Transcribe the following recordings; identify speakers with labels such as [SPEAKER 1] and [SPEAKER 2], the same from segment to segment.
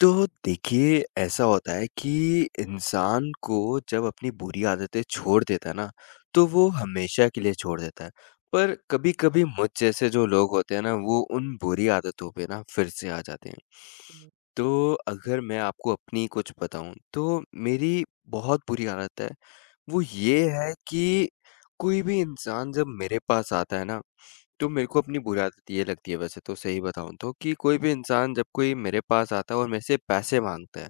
[SPEAKER 1] तो देखिए, ऐसा होता है कि इंसान को जब अपनी बुरी आदतें छोड़ देता है ना, तो वो हमेशा के लिए छोड़ देता है। पर कभी-कभी मुझ जैसे जो लोग होते हैं ना, वो उन बुरी आदतों पे ना फिर से आ जाते हैं।
[SPEAKER 2] हुँ।
[SPEAKER 1] तो अगर मैं आपको अपनी कुछ बताऊँ, तो मेरी बहुत बुरी आदत है, वो ये है कि कोई भी इंसान जब मेरे पास आता है ना, तो मेरे को अपनी बुरी आदत ये लगती है। वैसे तो सही बताऊँ तो कि कोई भी इंसान जब कोई मेरे पास आता है और मेरे से पैसे माँगता है,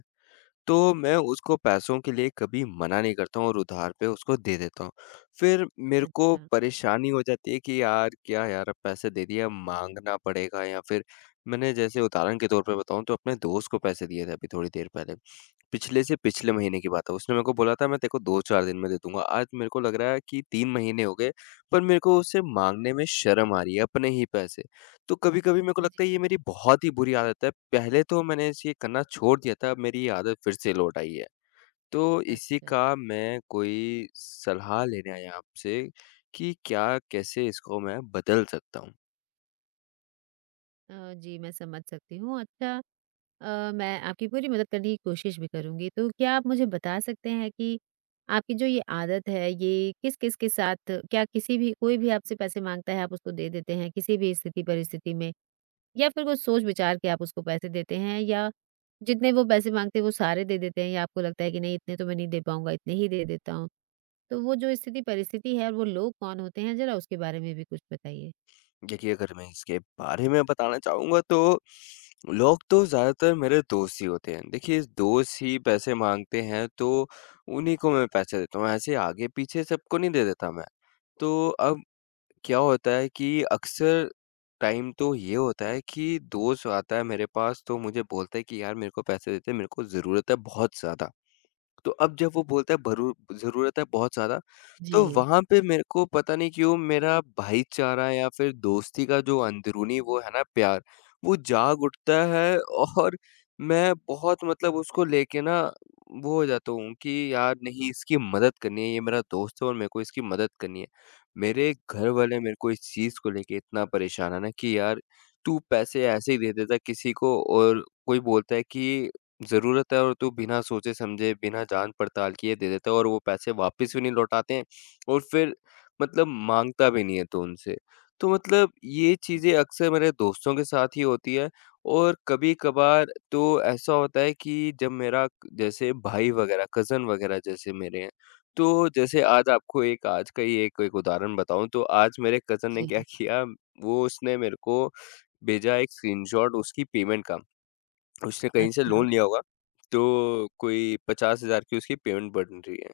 [SPEAKER 1] तो मैं उसको पैसों के लिए कभी मना नहीं करता हूँ और उधार पे उसको दे देता हूँ। फिर मेरे को
[SPEAKER 2] अच्छा।
[SPEAKER 1] परेशानी हो जाती है कि यार क्या यार, अब पैसे दे दिए, अब माँगना पड़ेगा या फिर मैंने जैसे उदाहरण के तौर पे बताऊँ, तो अपने दोस्त को पैसे दिए थे अभी थोड़ी देर पहले। पिछले से पिछले महीने की बात है। उसने मेरे को बोला था मैं तेरे को 2-4 दिन में दे दूँगा। आज मेरे को लग रहा है कि 3 महीने हो गए, पर मेरे को उससे माँगने में शर्म आ रही है अपने ही पैसे। तो कभी-कभी मेरे को
[SPEAKER 2] जी,
[SPEAKER 1] लगता है ये मेरी बहुत ही बुरी आदत है। पहले तो मैंने इसे करना छोड़ दिया था, अब मेरी ये आदत फिर से लौट आई है। तो इसी
[SPEAKER 2] अच्छा।
[SPEAKER 1] का मैं कोई सलाह लेने आया आपसे कि क्या, कैसे इसको मैं बदल सकता हूँ?
[SPEAKER 2] जी, मैं समझ सकती हूँ। अच्छा। मैं आपकी पूरी मदद करने की कोशिश भी करूँगी। तो क्या आप मुझे बता सकते हैं कि आपकी जो ये आदत है, ये किस-किस के साथ क्या किसी भी कोई भी आपसे पैसे माँगता है, आप उसको दे देते हैं किसी भी स्थिति परिस्थिति में? या फिर कुछ सोच विचार के आप उसको पैसे देते हैं या जितने वो पैसे माँगते हैं, वो सारे दे देते हैं या आपको लगता है कि नहीं इतने तो मैं नहीं दे पाऊँगा, इतने ही दे देता हूँ? तो वो जो स्थिति परिस्थिति है और वो लोग कौन होते हैं, ज़रा उसके बारे में भी कुछ बताइए?
[SPEAKER 1] क्योंकि अगर मैं इसके बारे में बताना चाहूँगा, तो लोग तो ज़्यादातर मेरे दोस्त ही होते हैं। देखिए, दोस्त ही पैसे माँगते हैं, तो उन्हीं को मैं पैसे देता हूँ, ऐसे आगे-पीछे सबको नहीं दे देता मैं। तो अब क्या होता है कि अक्सर टाइम तो ये होता है कि दोस्त आता है मेरे पास, तो मुझे बोलता है कि यार मेरे को पैसे देते, मेरे को ज़रूरत है बहुत ज़्यादा। तो अब जब वो बोलता है भरू ज़रूरत है बहुत ज़्यादा, तो
[SPEAKER 2] जी।
[SPEAKER 1] वहाँ पे मेरे को पता नहीं क्यों मेरा भाईचारा या फिर दोस्ती का जो अंदरूनी वो है ना प्यार, वो जाग उठता है और मैं बहुत मतलब उसको लेके ना वो हो जाता हूँ कि यार नहीं, इसकी मदद करनी है, ये मेरा दोस्त है और मेरे को इसकी मदद करनी है। मेरे घर वाले मेरे को इस चीज़ को लेके इतना परेशान है ना कि यार तू पैसे ऐसे ही दे देता है किसी को, और कोई बोलता है कि ज़रूरत है और तू बिना सोचे-समझे, बिना जान-पड़ताल किए दे देता है और वो पैसे वापस भी नहीं लौटाते हैं और फिर मतलब माँगता भी नहीं है तू उनसे। तो मतलब ये चीज़ें अक्सर मेरे दोस्तों के साथ ही होती है और कभी-कभार तो ऐसा होता है कि जब मेरा जैसे भाई वगैरह, कज़न वगैरह जैसे मेरे हैं, तो जैसे आज आपको एक आज का ही एक एक उदाहरण बताऊँ, तो आज मेरे कज़न ने
[SPEAKER 2] जी,
[SPEAKER 1] क्या किया, वो उसने मेरे को भेजा एक स्क्रीनशॉट उसकी पेमेंट का। उसने कहीं से
[SPEAKER 2] अच्छा,
[SPEAKER 1] लोन लिया होगा, तो कोई 50,000 की उसकी पेमेंट बन रही है।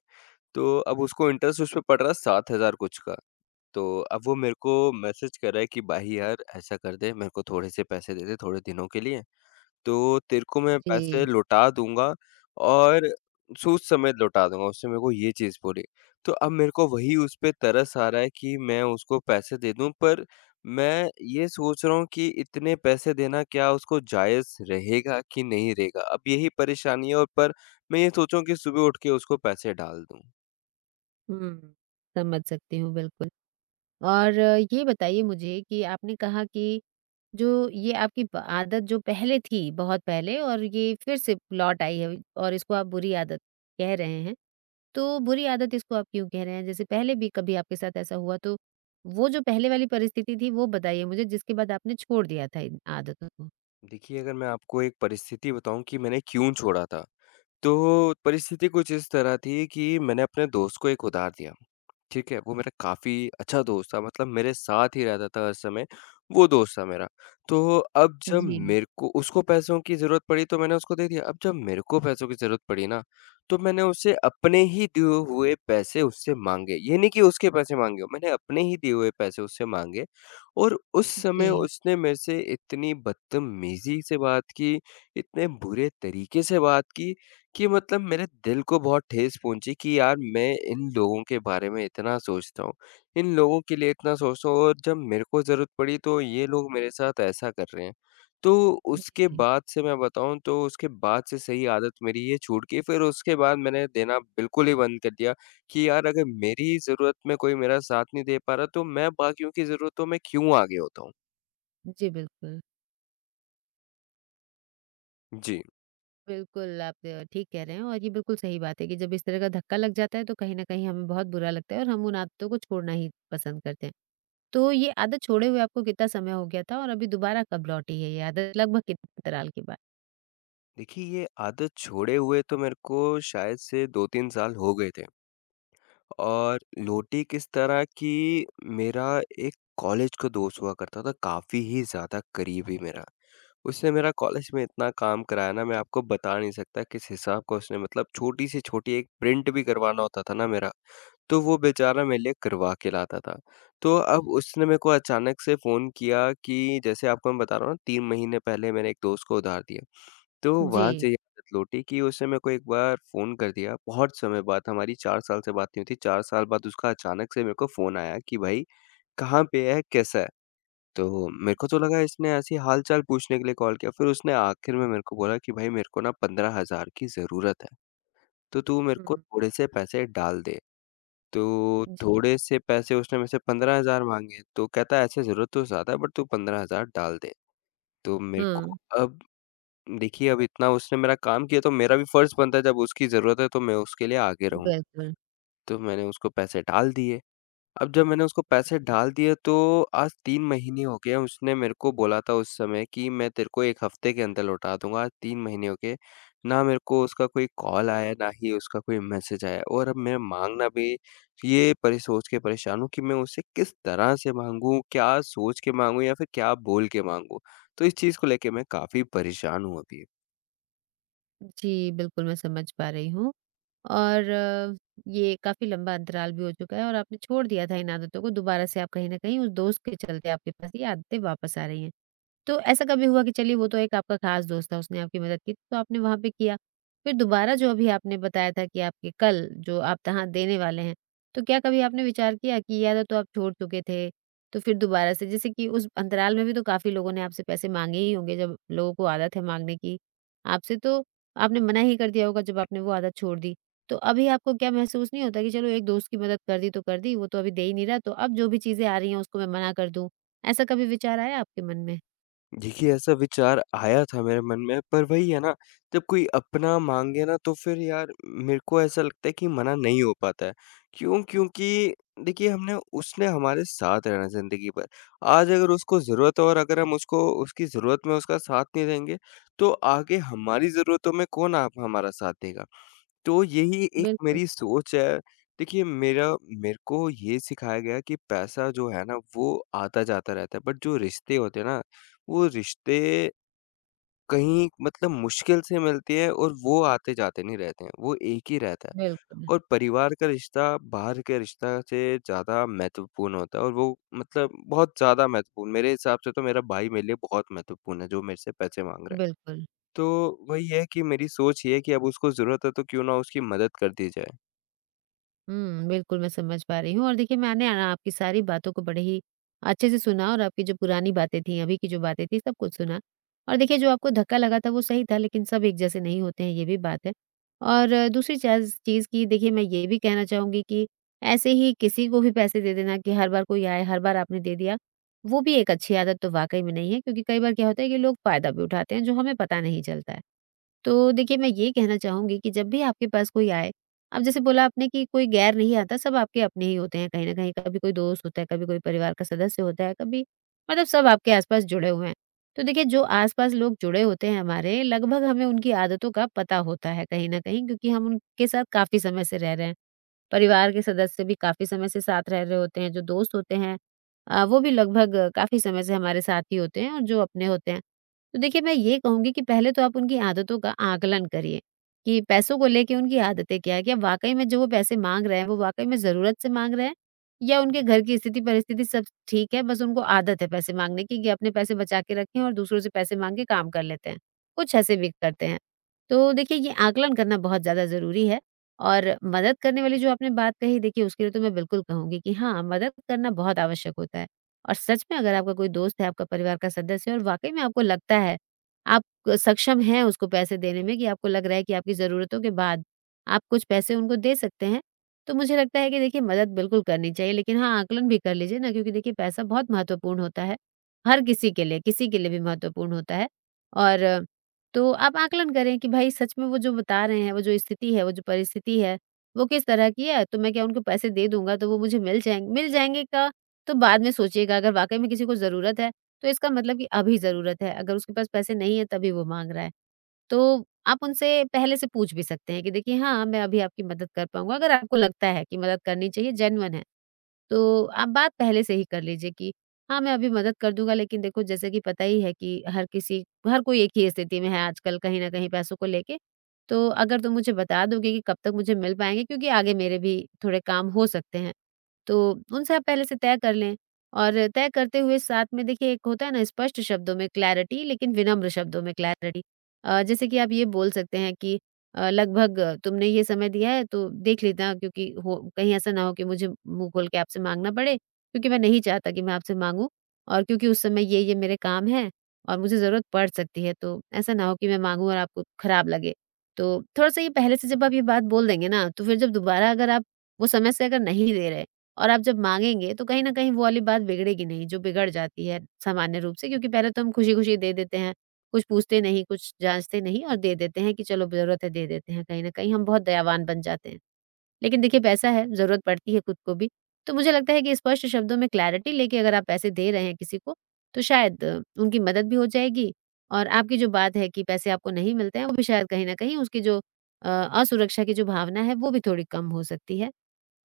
[SPEAKER 1] तो अब उसको इंटरेस्ट उस पे पड़ रहा है 7,000 कुछ का। तो अब वो मेरे को मैसेज कर रहा है कि भाई यार ऐसा कर दे, मेरे को थोड़े से पैसे दे दे थोड़े दिनों के लिए। तो तेरे को मैं पैसे
[SPEAKER 2] जी।
[SPEAKER 1] लौटा दूँगा और सूद समेत लौटा दूँगा, उसने मेरे को ये चीज़ बोली। तो अब मेरे को वही उस पे तरस आ रहा है कि मैं उसको पैसे दे दूँ, पर मैं ये सोच रहा हूँ कि इतने पैसे देना क्या उसको जायज़ रहेगा कि नहीं रहेगा? अब यही परेशानी है, और पर मैं ये सोच रहा हूँ कि सुबह उठ के उसको पैसे डाल दूँ।
[SPEAKER 2] हुँ, समझ सकती हूँ बिल्कुल। और ये बताइए मुझे कि आपने कहा कि जो ये आपकी ब आदत जो पहले थी, बहुत पहले, और ये फिर से लौट आई है और इसको आप बुरी आदत कह रहे हैं, तो बुरी आदत इसको आप क्यों कह रहे हैं? जैसे पहले भी कभी आपके साथ ऐसा हुआ तो वो जो पहले वाली परिस्थिति थी, वो बताइए मुझे जिसके बाद आपने छोड़ दिया था इन आदतों को?
[SPEAKER 1] देखिए, अगर मैं आपको एक परिस्थिति बताऊँ कि मैंने क्यों छोड़ा था, तो परिस्थिति कुछ इस तरह थी कि मैंने अपने दोस्त को एक उधार दिया। ठीक है, वो मेरा काफ़ी अच्छा दोस्त था, मतलब मेरे साथ ही रहता था हर समय, वो दोस्त था मेरा। तो अब जब
[SPEAKER 2] जी,
[SPEAKER 1] मेरे को उसको पैसों की ज़रूरत पड़ी तो मैंने उसको दे दिया। अब जब मेरे को पैसों की ज़रूरत पड़ी ना, तो मैंने उससे अपने ही दिए हुए पैसे उससे माँगे। ये नहीं कि उसके पैसे माँगे हों, मैंने अपने ही दिए हुए पैसे उससे माँगे, और उस समय
[SPEAKER 2] जी,
[SPEAKER 1] उसने मेरे से इतनी बदतमीज़ी से बात की, इतने बुरे तरीके से बात की कि मतलब मेरे दिल को बहुत ठेस पहुँची कि यार मैं इन लोगों के बारे में इतना सोचता हूँ, इन लोगों के लिए इतना सोचता हूँ और जब मेरे को ज़रूरत पड़ी तो ये लोग मेरे साथ ऐसा कर रहे हैं। तो उसके
[SPEAKER 2] जी।
[SPEAKER 1] बाद से मैं बताऊँ, तो उसके बाद से सही आदत मेरी ये छूट गई। फिर उसके बाद मैंने देना बिल्कुल ही बंद कर दिया कि यार अगर मेरी ज़रूरत में कोई मेरा साथ नहीं दे पा रहा, तो मैं बाकियों की ज़रूरतों में क्यों आगे होता हूँ?
[SPEAKER 2] जी, बिल्कुल।
[SPEAKER 1] जी।
[SPEAKER 2] बिल्कुल, आप ठीक कह रहे हैं और ये बिल्कुल सही बात है कि जब इस तरह का धक्का लग जाता है तो कहीं न कहीं हमें बहुत बुरा लगता है और हम उन आदतों को छोड़ना ही पसंद करते हैं। तो ये आदत छोड़े हुए आपको कितना समय हो गया था और अभी दोबारा कब लौटी है ये आदत लगभग कितने अंतराल के बाद?
[SPEAKER 1] देखिए, ये आदत छोड़े हुए तो मेरे को शायद से 2-3 साल हो गए थे। और लोटी किस तरह की, मेरा एक कॉलेज का दोस्त हुआ करता था, काफ़ी ही ज़्यादा करीबी मेरा। उसने मेरा कॉलेज में इतना काम कराया ना, मैं आपको बता नहीं सकता किस हिसाब का। उसने मतलब छोटी से छोटी एक प्रिंट भी करवाना होता था ना मेरा, तो वो बेचारा मेरे लिए करवा के लाता था। तो अब उसने मेरे को अचानक से फ़ोन किया कि जैसे आपको मैं बता रहा हूँ ना 3 महीने पहले मैंने एक दोस्त को उधार दिया। तो
[SPEAKER 2] जी।
[SPEAKER 1] वहाँ से ये आदत लौटी कि उसने मेरे को एक बार फ़ोन कर दिया, बहुत समय बाद। हमारी 4 साल से बात नहीं हुई थी, 4 साल बाद उसका अचानक से मेरे को फ़ोन आया कि भाई कहाँ पे है, कैसा है? तो मेरे को तो लगा इसने ऐसे ही हाल-चाल पूछने के लिए कॉल किया, फिर उसने आखिर में मेरे को बोला कि भाई मेरे को ना 15,000 की ज़रूरत है, तो तू मेरे को
[SPEAKER 2] हुँ,
[SPEAKER 1] थोड़े से पैसे डाल दे। तो
[SPEAKER 2] जी।
[SPEAKER 1] थोड़े से पैसे उसने मेरे से 15,000 माँगे, तो कहता है ऐसे ज़रूरत तो ज़्यादा है बट तू 15,000 डाल दे। तो मेरे को
[SPEAKER 2] हाँ,
[SPEAKER 1] अब देखिए, अब इतना उसने मेरा काम किया तो मेरा भी फ़र्ज़ बनता है जब उसकी ज़रूरत है तो मैं उसके लिए आगे रहूँ।
[SPEAKER 2] बिल्कुल।
[SPEAKER 1] तो मैंने उसको पैसे डाल दिए। अब जब मैंने उसको पैसे डाल दिए, तो आज 3 महीने हो गए हैं। उसने मेरे को बोला था उस समय कि मैं तेरे को 1 हफ़्ते के अंदर लौटा दूँगा। आज 3 महीने हो गए, ना मेरे को उसका कोई कॉल आया है, ना ही उसका कोई मैसेज आया है, और अब मैं माँगना भी ये परे सोच के परेशान हूँ कि मैं उसे किस तरह से माँगूँ? क्या सोच के माँगूँ या फिर क्या बोल के माँगूँ? तो इस चीज़ को लेके मैं काफ़ी परेशान हूँ अभी।
[SPEAKER 2] जी, बिल्कुल मैं समझ पा रही हूँ। और ये काफ़ी लंबा अंतराल भी हो चुका है और आपने छोड़ दिया था इन आदतों को, दोबारा से आप कहीं न कहीं उस दोस्त के चलते आपके पास ये आदतें वापस आ रही हैं। तो ऐसा कभी हुआ कि चलिए वो तो एक आपका ख़ास दोस्त था, उसने आपकी मदद की, तो आपने वहाँ पे किया। फिर दोबारा जो अभी आपने बताया था कि आपके कल जो आप तनख़्वाह देने वाले हैं, तो क्या कभी आपने विचार किया कि ये आदत तो आप छोड़ चुके थे, तो फिर दोबारा से जैसे कि उस अंतराल में भी तो काफ़ी लोगों ने आपसे पैसे माँगे ही होंगे, जब लोगों को आदत है माँगने की आपसे, तो आपने मना ही कर दिया होगा जब आपने वो आदत छोड़ दी। तो अभी आपको क्या महसूस नहीं होता कि चलो एक दोस्त की मदद कर दी तो कर दी, वो तो अभी दे ही नहीं रहा, तो अब जो भी चीज़ें आ रही हैं उसको मैं मना कर दूँ, ऐसा कभी विचार आया आपके मन में?
[SPEAKER 1] देखिए, ऐसा विचार आया था मेरे मन में, पर वही है ना, जब कोई अपना माँगे ना, तो फिर यार मेरे को ऐसा लगता है कि मना नहीं हो पाता है। क्यों? क्योंकि देखिए हमने उसने हमारे साथ रहना है ज़िंदगी भर। आज अगर उसको ज़रूरत है और अगर हम उसको उसकी ज़रूरत में उसका साथ नहीं देंगे, तो आगे हमारी ज़रूरतों में कौन आप हमारा साथ देगा? तो यही एक
[SPEAKER 2] बिल्कुल,
[SPEAKER 1] मेरी सोच है। देखिए मेरा, मेरे को ये सिखाया गया कि पैसा जो है ना वो आता-जाता रहता है, बट जो रिश्ते होते हैं ना, वो रिश्ते कहीं मतलब मुश्किल से मिलते हैं और वो आते-जाते नहीं रहते हैं, वो एक ही रहता है।
[SPEAKER 2] बिल्कुल,
[SPEAKER 1] और परिवार का रिश्ता बाहर के रिश्ता से ज़्यादा महत्वपूर्ण होता है और वो मतलब बहुत ज़्यादा महत्वपूर्ण, मेरे हिसाब से तो मेरा भाई मेरे लिए बहुत महत्वपूर्ण है जो मेरे से पैसे माँग रहा है।
[SPEAKER 2] बिल्कुल।
[SPEAKER 1] तो वही है कि मेरी सोच ये है कि अब उसको ज़रूरत है तो क्यों ना उसकी मदद कर दी जाए।
[SPEAKER 2] हुँ, बिल्कुल मैं समझ पा रही हूँ। और देखिए मैंने ना आपकी सारी बातों को बड़े ही अच्छे से सुना और आपकी जो पुरानी बातें थी, अभी की जो बातें थी सब कुछ सुना। और देखिए जो आपको धक्का लगा था वो सही था, लेकिन सब एक जैसे नहीं होते हैं, ये भी बात है। और दूसरी चज़ चीज़ कि देखिए मैं ये भी कहना चाहूँगी कि ऐसे ही किसी को भी पैसे दे देना कि हर बार कोई आए, हर बार आपने दे दिया, वो भी एक अच्छी आदत तो वाक़ई में नहीं है, क्योंकि कई बार क्या होता है कि लोग फ़ायदा भी उठाते हैं जो हमें पता नहीं चलता है। तो देखिए, मैं ये कहना चाहूँगी कि जब भी आपके पास कोई आए, अब जैसे बोला आपने कि कोई गैर नहीं आता, सब आपके अपने ही होते हैं कहीं न कहीं, कभी कोई दोस्त होता है, कभी कोई परिवार का सदस्य होता है, कभी मतलब सब आपके आस-पास जुड़े हुए हैं। तो देखिए, जो आस-पास लोग जुड़े होते हैं हमारे, लगभग हमें उनकी आदतों का पता होता है कहीं न कहीं क्योंकि हम उनके साथ काफ़ी समय से रह रहे हैं। परिवार के सदस्य भी काफ़ी समय से साथ रह रहे होते हैं, जो दोस्त होते हैं वो भी लगभग काफ़ी समय से हमारे साथ ही होते हैं और जो अपने होते हैं। तो देखिए मैं ये कहूँगी कि पहले तो आप उनकी आदतों का आकलन करिए, कि पैसों को लेके उनकी आदतें क्या है? क्या वाक़ई में जो वो पैसे माँग रहे हैं, वो वाक़ई में ज़रूरत से माँग रहे हैं या उनके घर की स्थिति परिस्थिति सब ठीक है, बस उनको आदत है पैसे माँगने की कि अपने पैसे बचा के रखें और दूसरों से पैसे माँग के काम कर लेते हैं। कुछ ऐसे भी करते हैं। तो देखिए ये आकलन करना बहुत ज़्यादा ज़रूरी है। और मदद करने वाली जो आपने बात कही, देखिए उसके लिए तो मैं बिल्कुल कहूँगी कि हाँ, मदद करना बहुत आवश्यक होता है। और सच में अगर आपका कोई दोस्त है, आपका परिवार का सदस्य है और वाक़ई में आपको लगता है, आप सक्षम हैं उसको पैसे देने में, कि आपको लग रहा है कि आपकी ज़रूरतों के बाद आप कुछ पैसे उनको दे सकते हैं, तो मुझे लगता है कि देखिए मदद बिल्कुल करनी चाहिए। लेकिन हाँ, आकलन भी कर लीजिए ना, क्योंकि देखिए पैसा बहुत महत्वपूर्ण होता है, हर किसी के लिए भी महत्वपूर्ण होता है। और तो आप आकलन करें कि भाई सच में वो जो बता रहे हैं, वो जो स्थिति है, वो जो परिस्थिति है, वो किस तरह की है? तो मैं क्या उनको पैसे दे दूँगा तो वो मुझे मिल जाएँगे, मिल जाएँगे का तो बाद में सोचिएगा। अगर वाक़ई में किसी को ज़रूरत है, तो इसका मतलब कि अभी ज़रूरत है, अगर उसके पास पैसे नहीं है तभी वो माँग रहा है। तो आप उनसे पहले से पूछ भी सकते हैं कि देखिए हाँ, मैं अभी आपकी मदद कर पाऊँगा, अगर आपको लगता है कि मदद करनी चाहिए, जेन्युइन है। तो आप बात पहले से ही कर लीजिए कि हाँ, मैं अभी मदद कर दूँगा लेकिन देखो जैसे कि पता ही है कि हर कोई एक ही स्थिति में है आजकल कहीं न कहीं पैसों को लेके। तो अगर तुम मुझे बता दोगे कि कब तक मुझे मिल पाएँगे क्योंकि आगे मेरे भी थोड़े काम हो सकते हैं। तो उनसे आप पहले से तय कर लें और तय करते हुए साथ में देखिए एक होता है ना स्पष्ट शब्दों में क्लैरिटी, लेकिन विनम्र शब्दों में क्लैरिटी। जैसे कि आप ये बोल सकते हैं कि लगभग तुमने ये समय दिया है तो देख लेना क्योंकि हो कहीं ऐसा ना हो कि मुझे मुँह खोल के आपसे माँगना पड़े, क्योंकि मैं नहीं चाहता कि मैं आपसे माँगूँ और क्योंकि उस समय ये-ये मेरे काम हैं और मुझे ज़रूरत पड़ सकती है, तो ऐसा ना हो कि मैं माँगूँ और आपको खराब लगे। तो थोड़ा-सा ये पहले से जब आप ये बात बोल देंगे ना, तो फिर जब दोबारा अगर आप वो समय से अगर नहीं दे रहे और आप जब माँगेंगे तो कहीं न कहीं वो वाली बात बिगड़ेगी नहीं, जो बिगड़ जाती है सामान्य रूप से, क्योंकि पहले तो हम खुशी-खुशी दे देते हैं, कुछ पूछते नहीं, कुछ जाँचते नहीं और दे देते हैं कि चलो ज़रूरत है दे देते हैं, कहीं न कहीं हम बहुत दयावान बन जाते हैं। लेकिन देखिए पैसा है, ज़रूरत पड़ती है खुद को भी, तो मुझे लगता है कि स्पष्ट शब्दों में क्लैरिटी लेके अगर आप पैसे दे रहे हैं किसी को, तो शायद उनकी मदद भी हो जाएगी और आपकी जो बात है कि पैसे आपको नहीं मिलते हैं, वो भी शायद कहीं न कहीं उसकी जो असुरक्षा की जो भावना है, वो भी थोड़ी कम हो सकती है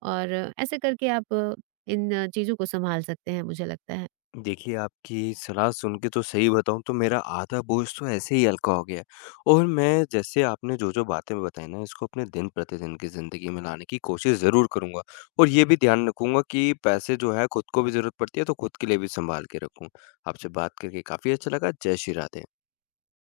[SPEAKER 2] और ऐसे करके आप इन चीज़ों को सँभाल सकते हैं, मुझे लगता है।
[SPEAKER 1] देखिए, आपकी सलाह सुन के तो सही बताऊँ तो मेरा आधा बोझ तो ऐसे ही हल्का हो गया है, और मैं जैसे आपने जो-जो बातें बताई ना, इसको अपने दिन-प्रतिदिन की ज़िंदगी में लाने की कोशिश ज़रूर करूँगा और ये भी ध्यान रखूँगा कि पैसे जो है खुद को भी ज़रूरत पड़ती है, तो खुद के लिए भी सँभाल के रखूँ। आपसे बात करके काफ़ी अच्छा लगा। जय श्री राधे।